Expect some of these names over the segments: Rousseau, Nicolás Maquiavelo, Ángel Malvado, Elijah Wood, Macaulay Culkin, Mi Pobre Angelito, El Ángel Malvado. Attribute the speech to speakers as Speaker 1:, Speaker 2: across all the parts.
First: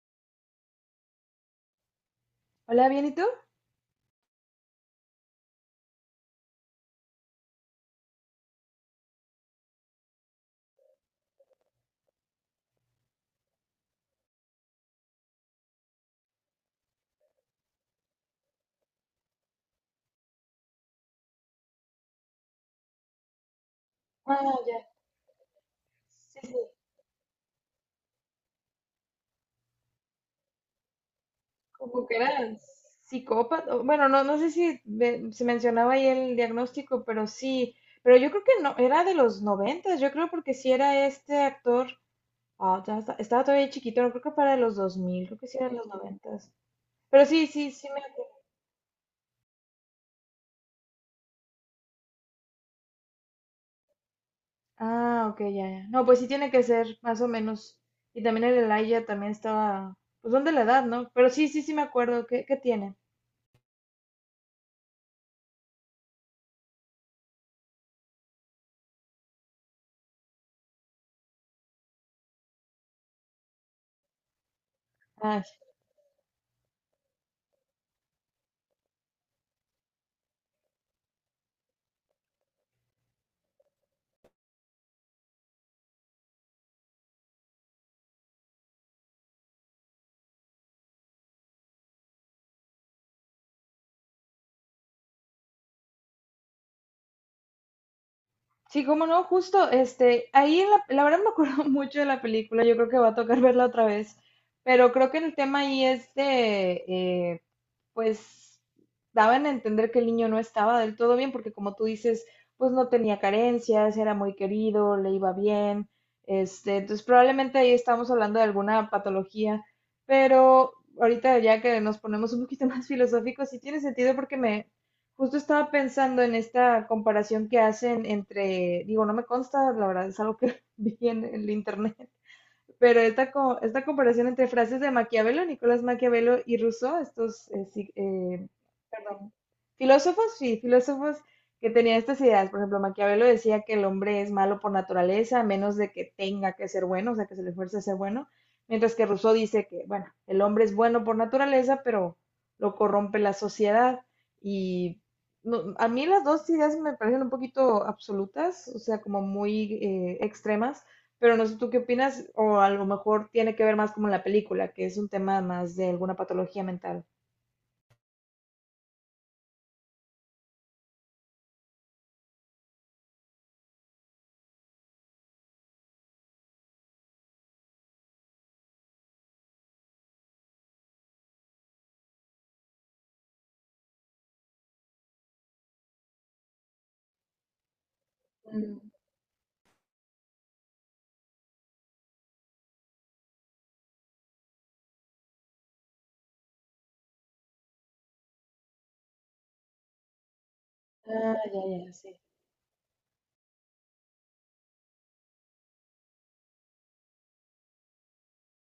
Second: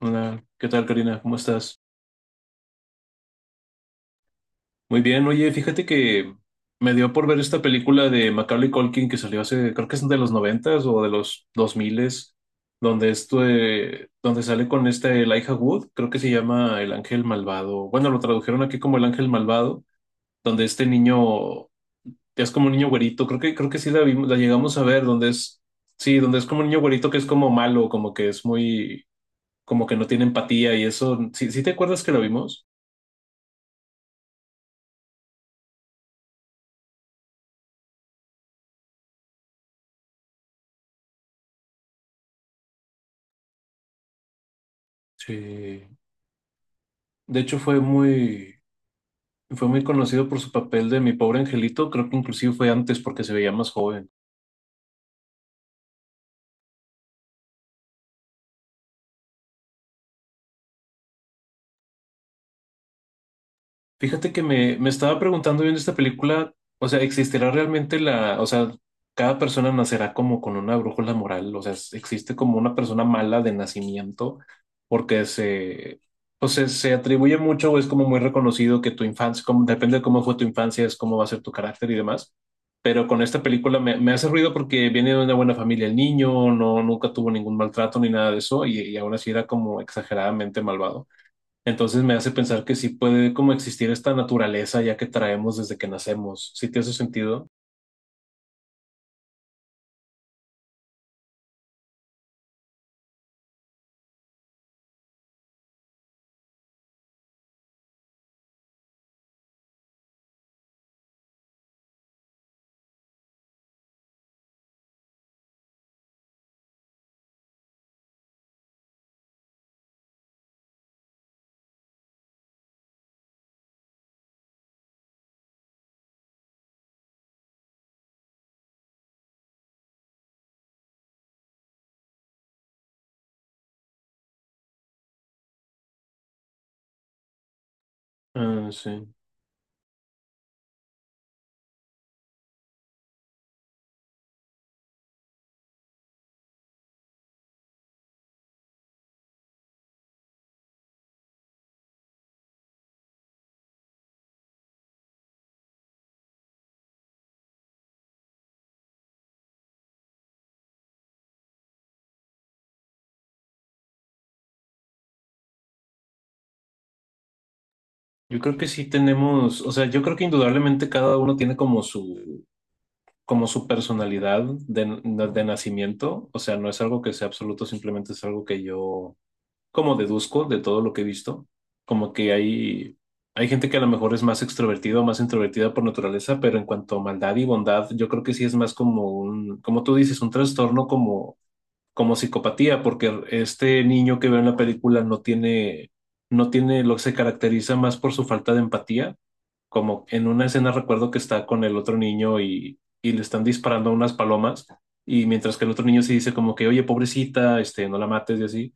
Speaker 1: Hola, ¿qué tal, Karina? ¿Cómo estás?
Speaker 2: Hola, ¿bien y tú?
Speaker 1: Muy bien, oye, fíjate que me dio por ver esta película de Macaulay Culkin que salió hace, creo que es de los noventas o de los dos miles, donde esto, donde sale con esta Elijah Wood, creo que se llama El Ángel Malvado. Bueno, lo tradujeron aquí como El Ángel Malvado, donde este niño es como un niño güerito, creo que sí la vimos, la
Speaker 2: Ah,
Speaker 1: llegamos
Speaker 2: ya.
Speaker 1: a ver, donde es, sí, donde
Speaker 2: Sí,
Speaker 1: es
Speaker 2: sí,
Speaker 1: como un niño güerito que es como malo, como que es muy, como que no tiene empatía y eso, sí, ¿sí te acuerdas
Speaker 2: como
Speaker 1: que
Speaker 2: que
Speaker 1: la
Speaker 2: era
Speaker 1: vimos?
Speaker 2: psicópata. Bueno, no, no sé si se mencionaba ahí el diagnóstico, pero sí. Pero yo creo que no, era de los noventas, yo creo, porque si era este actor. Ah, ya estaba todavía chiquito, no creo que para los dos mil creo que sí era de
Speaker 1: Sí.
Speaker 2: los noventas. Pero
Speaker 1: De
Speaker 2: sí,
Speaker 1: hecho,
Speaker 2: sí, sí me.
Speaker 1: fue muy conocido por su papel de Mi Pobre Angelito. Creo que inclusive fue antes porque se veía más joven.
Speaker 2: Ah, ok, ya, ya. No, pues sí tiene que ser, más o menos. Y también el Elijah también estaba. Pues son de la edad, ¿no? Pero sí, sí, sí me acuerdo. ¿Qué tiene?
Speaker 1: Fíjate que me estaba preguntando viendo esta película, o sea, ¿existirá realmente la, o sea, cada persona nacerá como con una brújula moral? O sea, ¿existe como una persona mala de nacimiento? Porque se, o sea, se atribuye mucho o es como muy reconocido que tu infancia, como, depende de cómo fue tu infancia, es cómo va a ser tu carácter y demás. Pero con esta película me hace ruido porque viene de una buena familia el niño, no, nunca tuvo ningún maltrato ni nada de eso y aún así era como exageradamente malvado. Entonces me hace pensar que sí puede como existir esta naturaleza ya que traemos desde que nacemos. ¿Sí te hace sentido?
Speaker 2: Sí, cómo no, justo, este, ahí la verdad me acuerdo mucho de la película, yo creo que va a tocar verla otra vez, pero creo que el tema ahí es de, pues daban a entender que el niño no estaba del todo bien, porque como tú dices, pues no tenía carencias, era muy querido, le iba bien, este, entonces probablemente ahí estamos hablando de alguna patología, pero ahorita ya que nos ponemos un poquito más filosóficos, sí tiene sentido porque me justo estaba pensando en esta comparación que hacen entre, digo, no me consta, la verdad es algo que vi en el internet, pero esta comparación entre frases de Maquiavelo, Nicolás Maquiavelo y Rousseau, estos sí,
Speaker 1: Ah, sí.
Speaker 2: perdón, filósofos, sí, filósofos que tenían estas ideas. Por ejemplo, Maquiavelo decía que el hombre es malo por naturaleza, a menos de que tenga que ser bueno, o sea, que se le fuerce a ser bueno. Mientras que Rousseau dice que, bueno, el hombre es bueno por naturaleza, pero lo corrompe la sociedad. Y a mí las dos ideas me parecen un poquito absolutas, o sea, como muy extremas. Pero no sé tú qué opinas, o a lo mejor tiene que ver más como en la película, que es un tema más de alguna patología mental.
Speaker 1: Yo creo que sí tenemos, o sea, yo creo que indudablemente cada uno tiene como como su personalidad de nacimiento. O sea, no es algo que sea absoluto, simplemente es algo que yo como deduzco de todo lo que he visto. Como que hay gente que a lo mejor es más extrovertida o más introvertida por naturaleza, pero en cuanto a maldad y bondad, yo creo que sí es más
Speaker 2: Mm.
Speaker 1: como un, como tú dices, un trastorno como psicopatía, porque este niño que veo en la película no tiene, no tiene, lo que se caracteriza más por su falta de empatía, como en una escena recuerdo que
Speaker 2: Ah,
Speaker 1: está
Speaker 2: ya,
Speaker 1: con el
Speaker 2: ya,
Speaker 1: otro
Speaker 2: sí,
Speaker 1: niño y le están disparando unas palomas, y mientras que el otro niño sí dice como que, oye, pobrecita, este, no la mates y así,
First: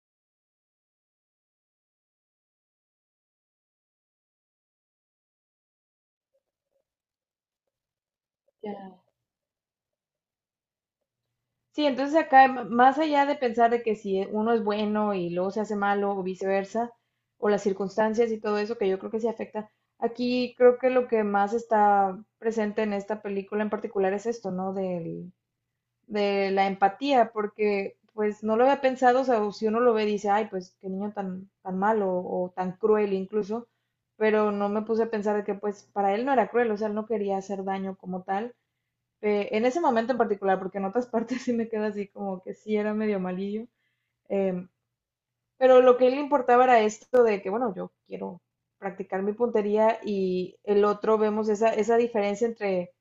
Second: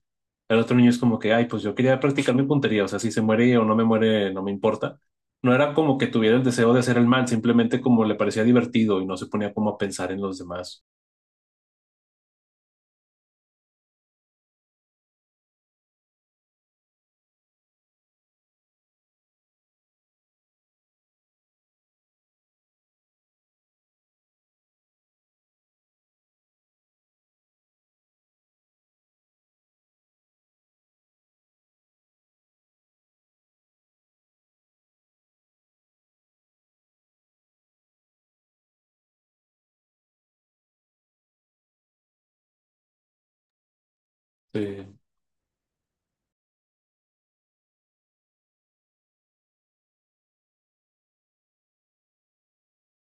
Speaker 1: el otro niño es como que, ay, pues yo quería practicar mi puntería, o sea, si se muere o no me muere, no me importa. No era como que tuviera el deseo de hacer el mal, simplemente como le parecía
Speaker 2: ya.
Speaker 1: divertido y no se ponía como a pensar en los demás.
Speaker 2: Sí, entonces acá, más allá de pensar de que si uno es bueno y luego se hace malo o viceversa, o las circunstancias y todo eso, que yo creo que sí afecta, aquí creo que lo que más está presente en esta película en particular es esto, ¿no? Del, de la empatía, porque pues no lo había pensado, o sea, o si uno lo ve dice, ay, pues qué niño tan, tan malo o tan cruel incluso, pero no me puse a pensar de que pues para él no era cruel, o sea, él no quería hacer daño como tal. En ese momento en particular, porque en otras partes sí me queda así como que sí era medio malillo, eh,
Speaker 1: Sí.
Speaker 2: pero lo que a él le importaba era esto de que, bueno, yo quiero practicar mi puntería y el otro vemos esa diferencia entre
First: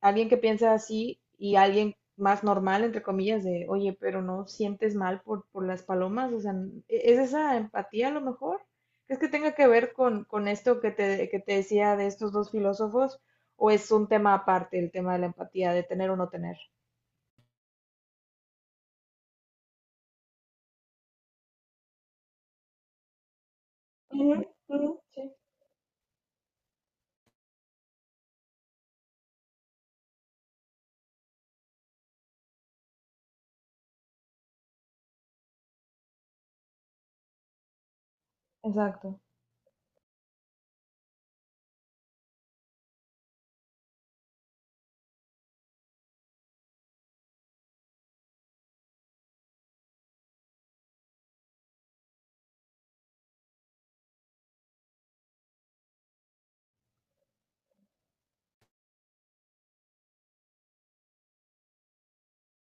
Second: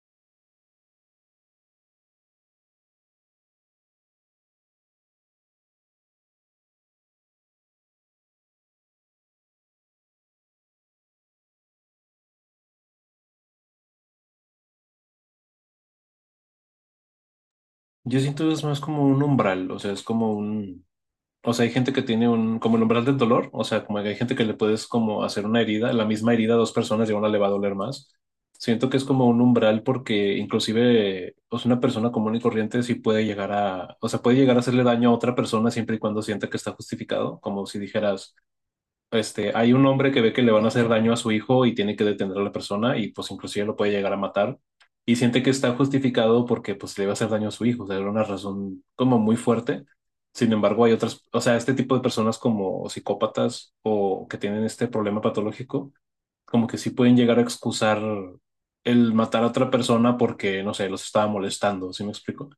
Speaker 2: alguien que piensa así y alguien más normal, entre comillas, de, oye, pero no sientes mal por las palomas, o sea, ¿es esa empatía a lo mejor? ¿Es que tenga que ver con esto que te decía de estos dos filósofos? ¿O es un tema aparte el tema de la empatía, de tener o no tener?
Speaker 1: Yo siento que es más como un umbral, o sea, es como un, o sea, hay gente que tiene un, como el umbral del dolor, o sea, como que hay
Speaker 2: Ujú,
Speaker 1: gente que le puedes
Speaker 2: ujú, sí.
Speaker 1: como hacer una herida, la misma herida a dos personas y a una le va a doler más. Siento que es como un umbral porque inclusive, o sea, una persona común y corriente sí puede llegar a, o sea, puede llegar a hacerle daño a otra persona siempre y cuando sienta que está justificado, como si dijeras
Speaker 2: Exacto.
Speaker 1: este, hay un hombre que ve que le van a hacer daño a su hijo y tiene que detener a la persona y pues inclusive lo puede llegar a matar y siente que está justificado porque pues le va a hacer daño a su hijo, o sea, era una razón como muy fuerte. Sin embargo, hay otras, o sea, este tipo de personas como psicópatas o que tienen este problema patológico como que sí pueden llegar a excusar el matar a otra persona porque, no sé, los estaba molestando, ¿sí me explico?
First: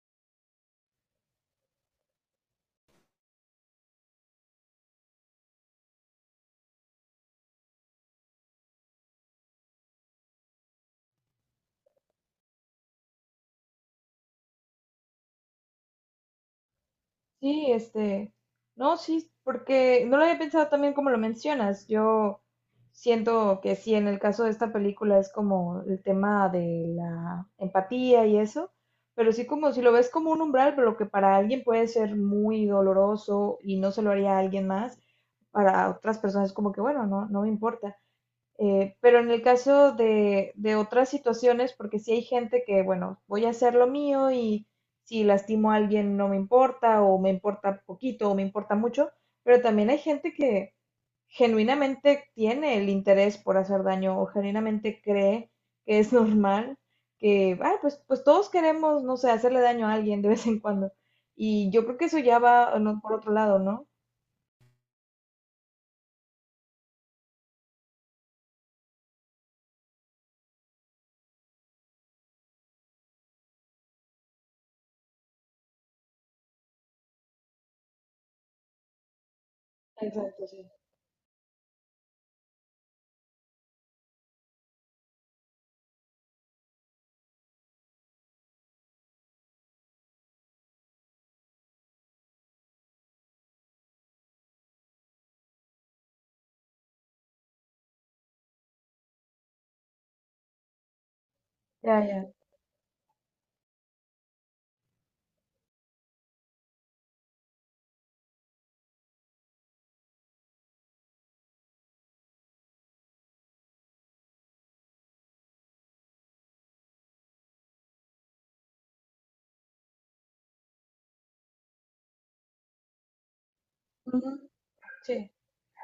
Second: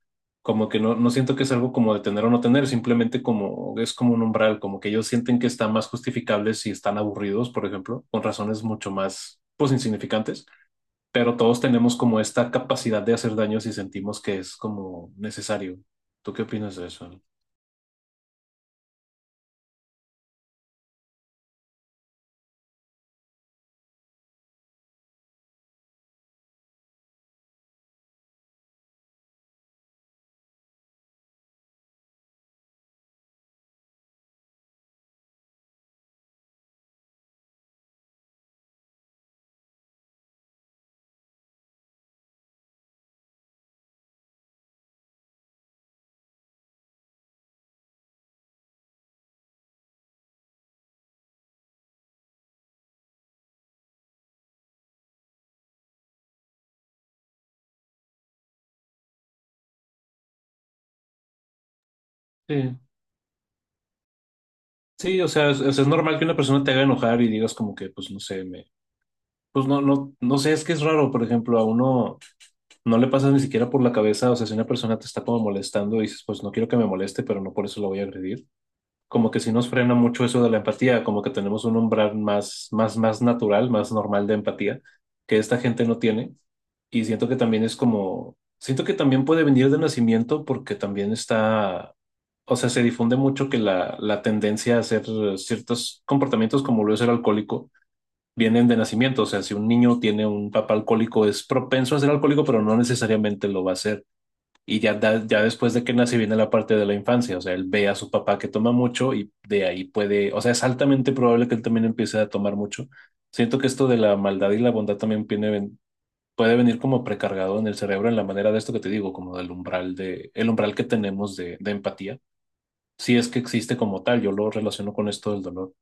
Speaker 1: Como que no, no siento que es algo como de tener o no tener, simplemente como es como un umbral, como que ellos sienten que están más justificables si están aburridos, por ejemplo, con razones mucho más, pues, insignificantes, pero todos tenemos como esta capacidad de hacer daño si sentimos que es como necesario. ¿Tú qué opinas de eso?
Speaker 2: Sí, este, no, sí, porque no lo había pensado también como lo mencionas. Yo siento que sí, en el caso de esta película es como el tema de la empatía y eso, pero sí como si lo ves como un umbral, pero lo que para alguien puede ser muy doloroso y no se lo haría a alguien más, para otras personas es como que, bueno, no, no me importa. Pero en el caso de otras situaciones, porque si hay gente que, bueno, voy a hacer lo mío y si lastimo a alguien no me importa o me importa poquito o me importa mucho, pero también hay gente que genuinamente tiene el interés por hacer daño o genuinamente cree que es normal, que, ah, pues, todos queremos, no sé, hacerle daño a alguien de vez en cuando. Y yo creo que eso ya va,
Speaker 1: Sí.
Speaker 2: no, por otro lado, ¿no?
Speaker 1: Sí, o sea, es normal que una persona te haga enojar y digas como que, pues, no sé, me, pues no, no sé, es que es raro, por ejemplo, a uno no le pasa ni siquiera por la cabeza, o sea, si una persona te está como molestando, dices, pues no quiero que me moleste, pero no por eso lo voy a agredir. Como que sí nos frena mucho eso
Speaker 2: Exacto,
Speaker 1: de
Speaker 2: sí.
Speaker 1: la empatía, como que tenemos un umbral más natural, más normal de empatía, que esta gente no tiene. Y siento que también es como, siento que también puede venir de nacimiento porque también está, o sea, se difunde mucho que la tendencia a hacer ciertos comportamientos como lo es el alcohólico vienen de nacimiento. O sea, si un niño tiene un papá alcohólico, es propenso
Speaker 2: Ya,
Speaker 1: a ser
Speaker 2: ya.
Speaker 1: alcohólico, pero no necesariamente lo va a ser. Y ya, ya después de que nace viene la parte de la infancia. O sea, él ve a su papá que toma mucho y de ahí puede, o sea, es altamente probable que él también empiece a tomar mucho. Siento que esto de la maldad y la bondad también viene, puede venir como precargado en el cerebro en la manera de esto que te digo, como del umbral de, el umbral que tenemos de empatía. Si es que existe como tal, yo
Speaker 2: Ujú.
Speaker 1: lo relaciono con
Speaker 2: Sí.
Speaker 1: esto del dolor.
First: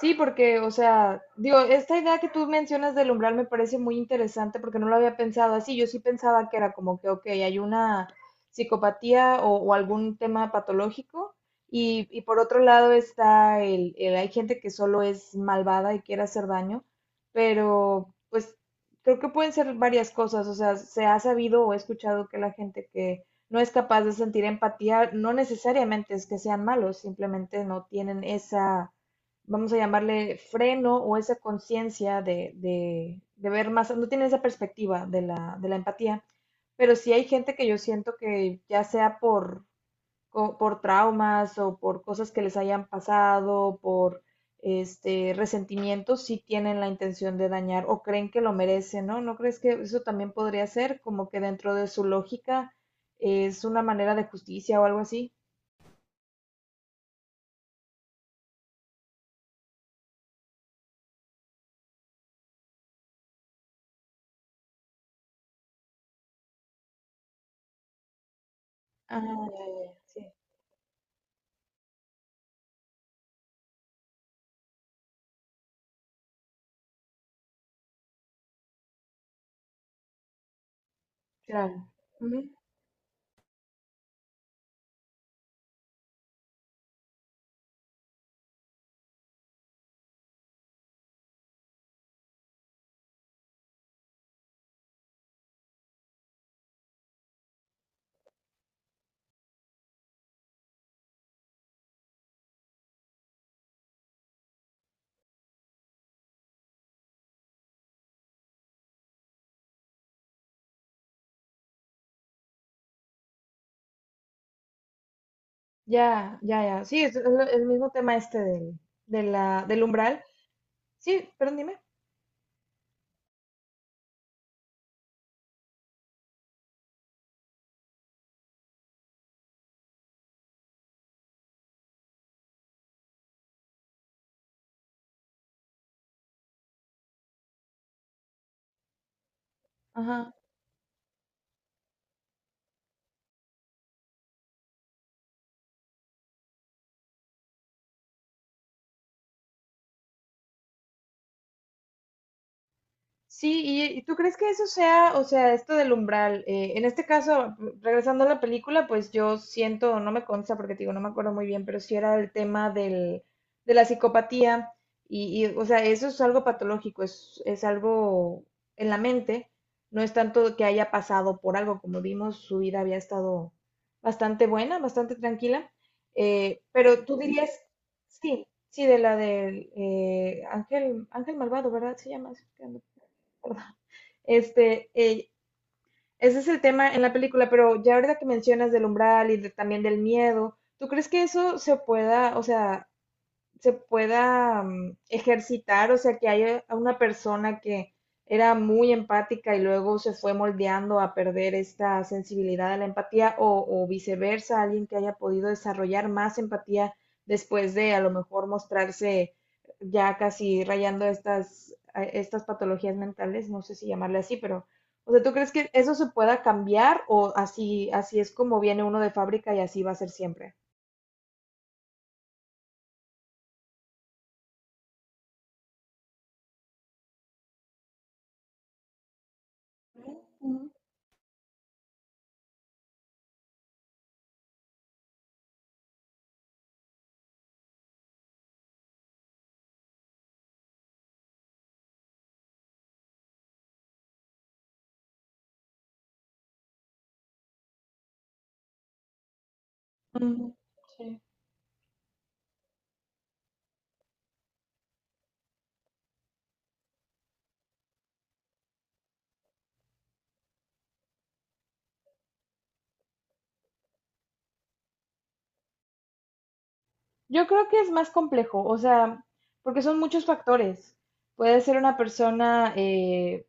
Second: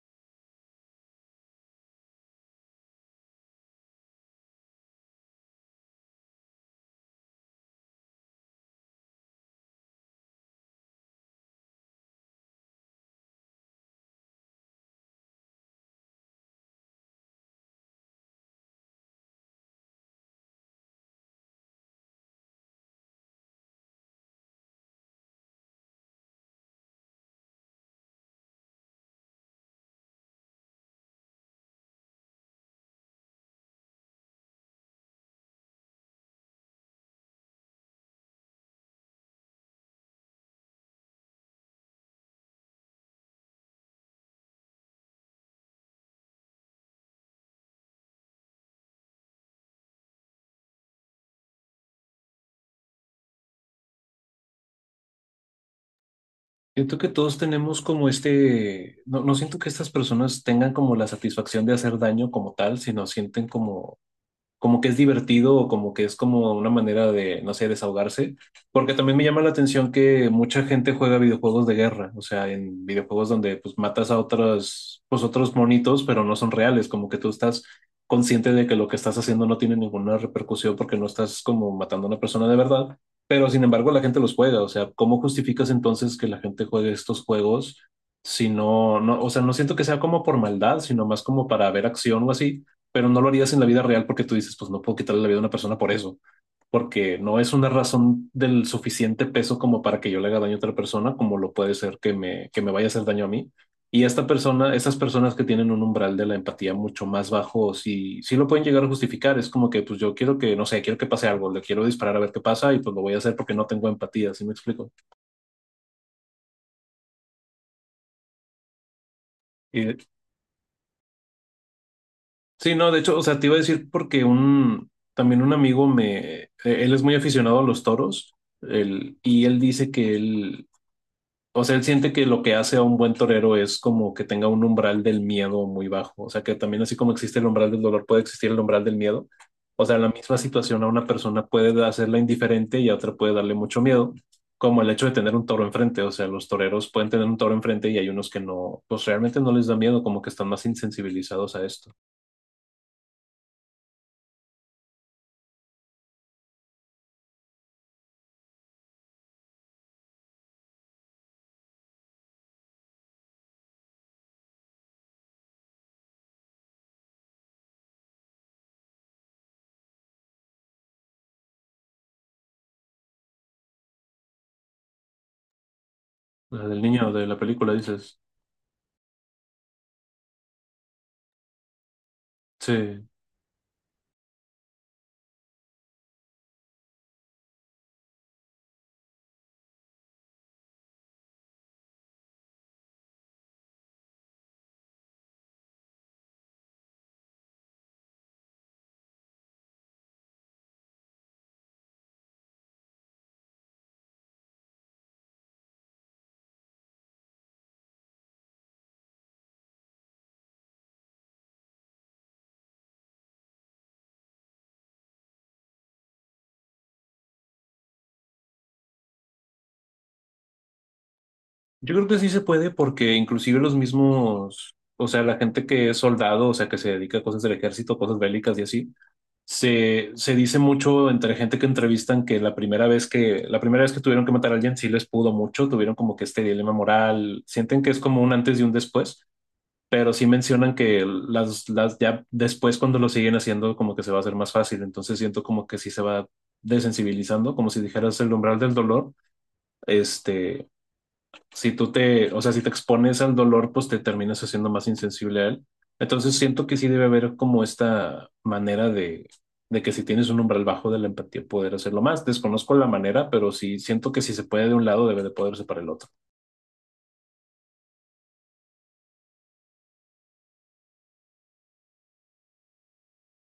Speaker 2: Sí, porque, o sea, digo, esta idea que tú mencionas del umbral me parece muy interesante porque no lo había pensado así. Yo sí pensaba que era como que, ok, hay una psicopatía o algún tema patológico. Y por otro lado está hay gente que solo es malvada y quiere hacer daño, pero pues creo que pueden ser varias cosas. O sea, se ha sabido o he escuchado que la gente que no es capaz de sentir empatía no necesariamente es que sean malos, simplemente no tienen esa vamos a llamarle freno o esa conciencia de ver más, no tienen esa perspectiva de la empatía, pero sí hay gente que yo siento que ya sea por traumas o por cosas que les hayan pasado, por este resentimientos, sí tienen la intención de dañar o creen que lo merecen, ¿no? ¿No crees que eso también podría ser como que dentro de su lógica es una manera de justicia o algo así?
Speaker 1: Siento que todos tenemos como este, no, no siento que estas personas tengan como la satisfacción de hacer daño como tal, sino sienten como como que es divertido o como que es como una manera de, no sé, desahogarse, porque también
Speaker 2: Ah,
Speaker 1: me
Speaker 2: ya,
Speaker 1: llama la
Speaker 2: ya,
Speaker 1: atención
Speaker 2: ya, sí,
Speaker 1: que mucha gente juega videojuegos de guerra, o sea, en videojuegos donde pues matas a otros, pues otros monitos, pero no son reales, como que tú estás consciente de que lo que estás haciendo no tiene ninguna repercusión porque no estás como
Speaker 2: claro.
Speaker 1: matando a una persona de verdad, pero sin embargo la gente los juega, o sea, ¿cómo justificas entonces que la gente juegue estos juegos? Si no, no, o sea, no siento que sea como por maldad, sino más como para ver acción o así, pero no lo harías en la vida real porque tú dices, pues no puedo quitarle la vida a una persona por eso, porque no es una razón del suficiente peso como para que yo le haga daño a otra persona, como lo puede ser que que me vaya a hacer daño a mí. Y esta persona, esas personas que tienen un umbral de la empatía mucho más bajo, sí, sí lo pueden llegar a justificar. Es como que, pues yo quiero que, no sé, quiero que pase algo, le quiero disparar a ver qué pasa y pues lo voy a hacer porque no tengo empatía, ¿sí me explico?
Speaker 2: Ya, ya, ya. Sí, es el mismo tema este del, de la, del
Speaker 1: Y
Speaker 2: umbral. Sí, pero dime.
Speaker 1: sí, no, de hecho, o sea, te iba a decir porque un, también un amigo me, él es muy aficionado a los toros, y él dice que él, o sea, él siente que lo que hace a un buen torero es como que tenga un umbral del miedo muy bajo, o sea, que también así como existe el umbral del dolor, puede existir el umbral del miedo, o sea, la
Speaker 2: Ajá.
Speaker 1: misma situación a una persona puede hacerla indiferente y a otra puede darle mucho miedo, como el hecho de tener un toro enfrente, o sea, los toreros pueden tener un toro enfrente y hay unos que no, pues realmente no les da miedo, como que están más insensibilizados a esto.
Speaker 2: Sí, y tú crees que eso sea, o sea, esto del umbral, en este caso, regresando a la película, pues yo siento, no me consta porque te digo, no me acuerdo muy bien, pero sí era el tema del, de la psicopatía, o sea, eso es algo patológico, es algo en la mente, no es tanto que haya pasado por algo, como vimos, su vida había estado bastante buena, bastante tranquila,
Speaker 1: La del
Speaker 2: pero
Speaker 1: niño
Speaker 2: tú
Speaker 1: de la
Speaker 2: dirías,
Speaker 1: película, dices.
Speaker 2: sí, sí, de la del Ángel Malvado, ¿verdad? Se llama, sí,
Speaker 1: Sí.
Speaker 2: perdón, este, ese es el tema en la película, pero ya ahorita que mencionas del umbral y también del miedo, ¿tú crees que eso se pueda, o sea, se pueda ejercitar, o sea, que haya una persona que era muy empática y luego se fue moldeando a perder esta sensibilidad a la empatía o viceversa, alguien que haya podido desarrollar más empatía después de a lo mejor mostrarse ya casi rayando a estas patologías mentales, no sé si llamarle así, pero, o sea, ¿tú crees que eso se pueda cambiar o así, así es como viene uno de fábrica y así va a ser siempre?
Speaker 1: Yo creo que sí se puede porque inclusive los mismos, o sea, la gente que es soldado, o sea, que se dedica a cosas del ejército, cosas bélicas y así, se dice
Speaker 2: Ujú,
Speaker 1: mucho entre gente que entrevistan que la primera vez que tuvieron que matar a alguien sí les pudo mucho, tuvieron como que este dilema moral, sienten que es como un antes y un después, pero sí mencionan que las ya después cuando lo siguen haciendo como que se va a hacer más fácil, entonces siento como que sí se va desensibilizando, como si dijeras el umbral del dolor
Speaker 2: ujú, ujú,
Speaker 1: este,
Speaker 2: sí.
Speaker 1: si tú te, o sea, si te expones al dolor, pues te terminas haciendo más insensible a él. Entonces siento que sí debe haber como esta manera de que si tienes un umbral bajo de la empatía, poder hacerlo más. Desconozco la manera, pero sí siento que si se puede de un lado, debe de poderse para el otro.
Speaker 2: Yo creo que es más complejo, o sea, porque son muchos factores. Puede ser una persona,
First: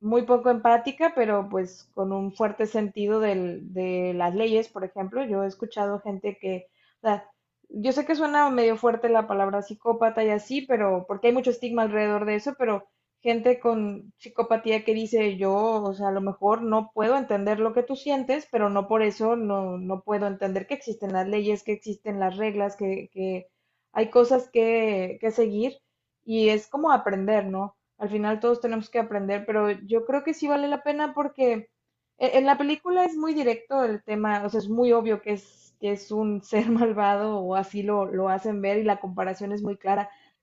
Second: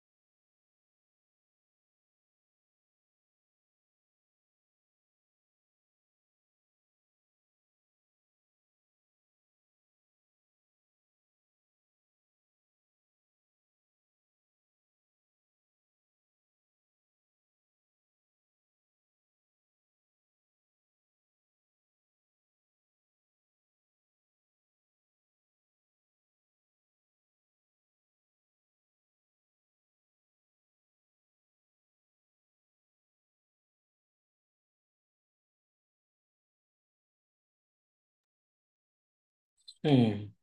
Speaker 2: muy poco empática, pero pues con un fuerte sentido de las leyes, por ejemplo. Yo he escuchado gente que, o sea, yo sé que suena medio fuerte la palabra psicópata y así, pero porque hay mucho estigma alrededor de eso, pero gente con psicopatía que dice yo, o sea, a lo mejor no puedo entender lo que tú sientes, pero no por eso no puedo entender que existen las leyes, que existen las reglas, que, hay cosas que seguir y es como aprender, ¿no? Al final todos tenemos que aprender, pero yo creo que sí vale la pena porque en la película es muy directo el tema, o sea, es muy obvio que es un ser malvado o así lo hacen ver y la comparación es muy clara,
Speaker 1: Sí,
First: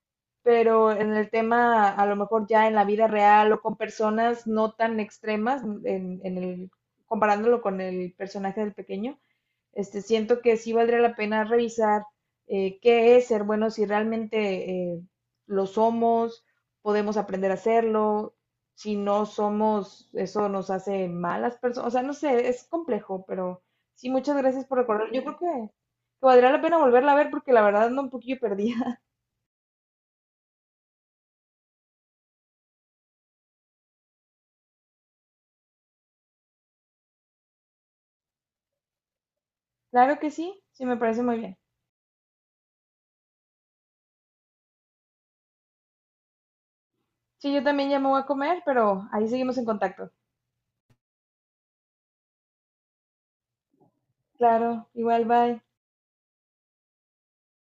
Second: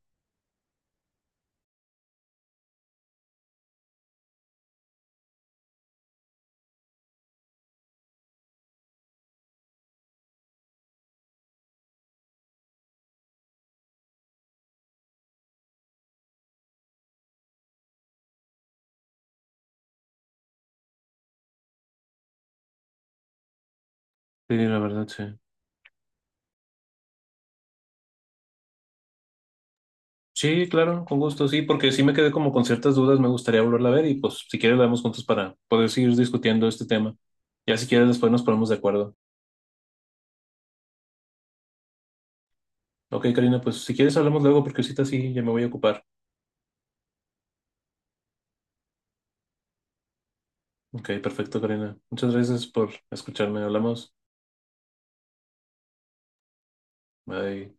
Speaker 2: pero en el tema, a lo mejor ya en la vida real o con personas no tan extremas, comparándolo con el personaje del pequeño, este, siento que sí valdría la pena revisar qué es ser bueno, si realmente lo somos, podemos aprender a hacerlo, si no somos, eso nos hace malas personas, o sea, no sé, es complejo, pero sí, muchas
Speaker 1: sí,
Speaker 2: gracias por
Speaker 1: la verdad,
Speaker 2: recordar.
Speaker 1: sí.
Speaker 2: Yo creo que, valdría la pena volverla a ver porque la verdad ando un poquillo perdida.
Speaker 1: Sí, claro, con gusto, sí, porque sí me quedé como con ciertas dudas, me gustaría volverla a ver y pues si quieres la vemos juntos para poder seguir discutiendo este tema. Ya si quieres después nos ponemos de acuerdo.
Speaker 2: Claro que sí, sí, me parece muy bien.
Speaker 1: Ok, Karina, pues si quieres hablamos luego porque ahorita sí, ya me voy a ocupar.
Speaker 2: Sí, yo también ya me voy a comer, pero ahí seguimos en contacto.
Speaker 1: Ok, perfecto, Karina. Muchas gracias por escucharme. Hablamos.
Speaker 2: Claro, igual, bye.
Speaker 1: Bye.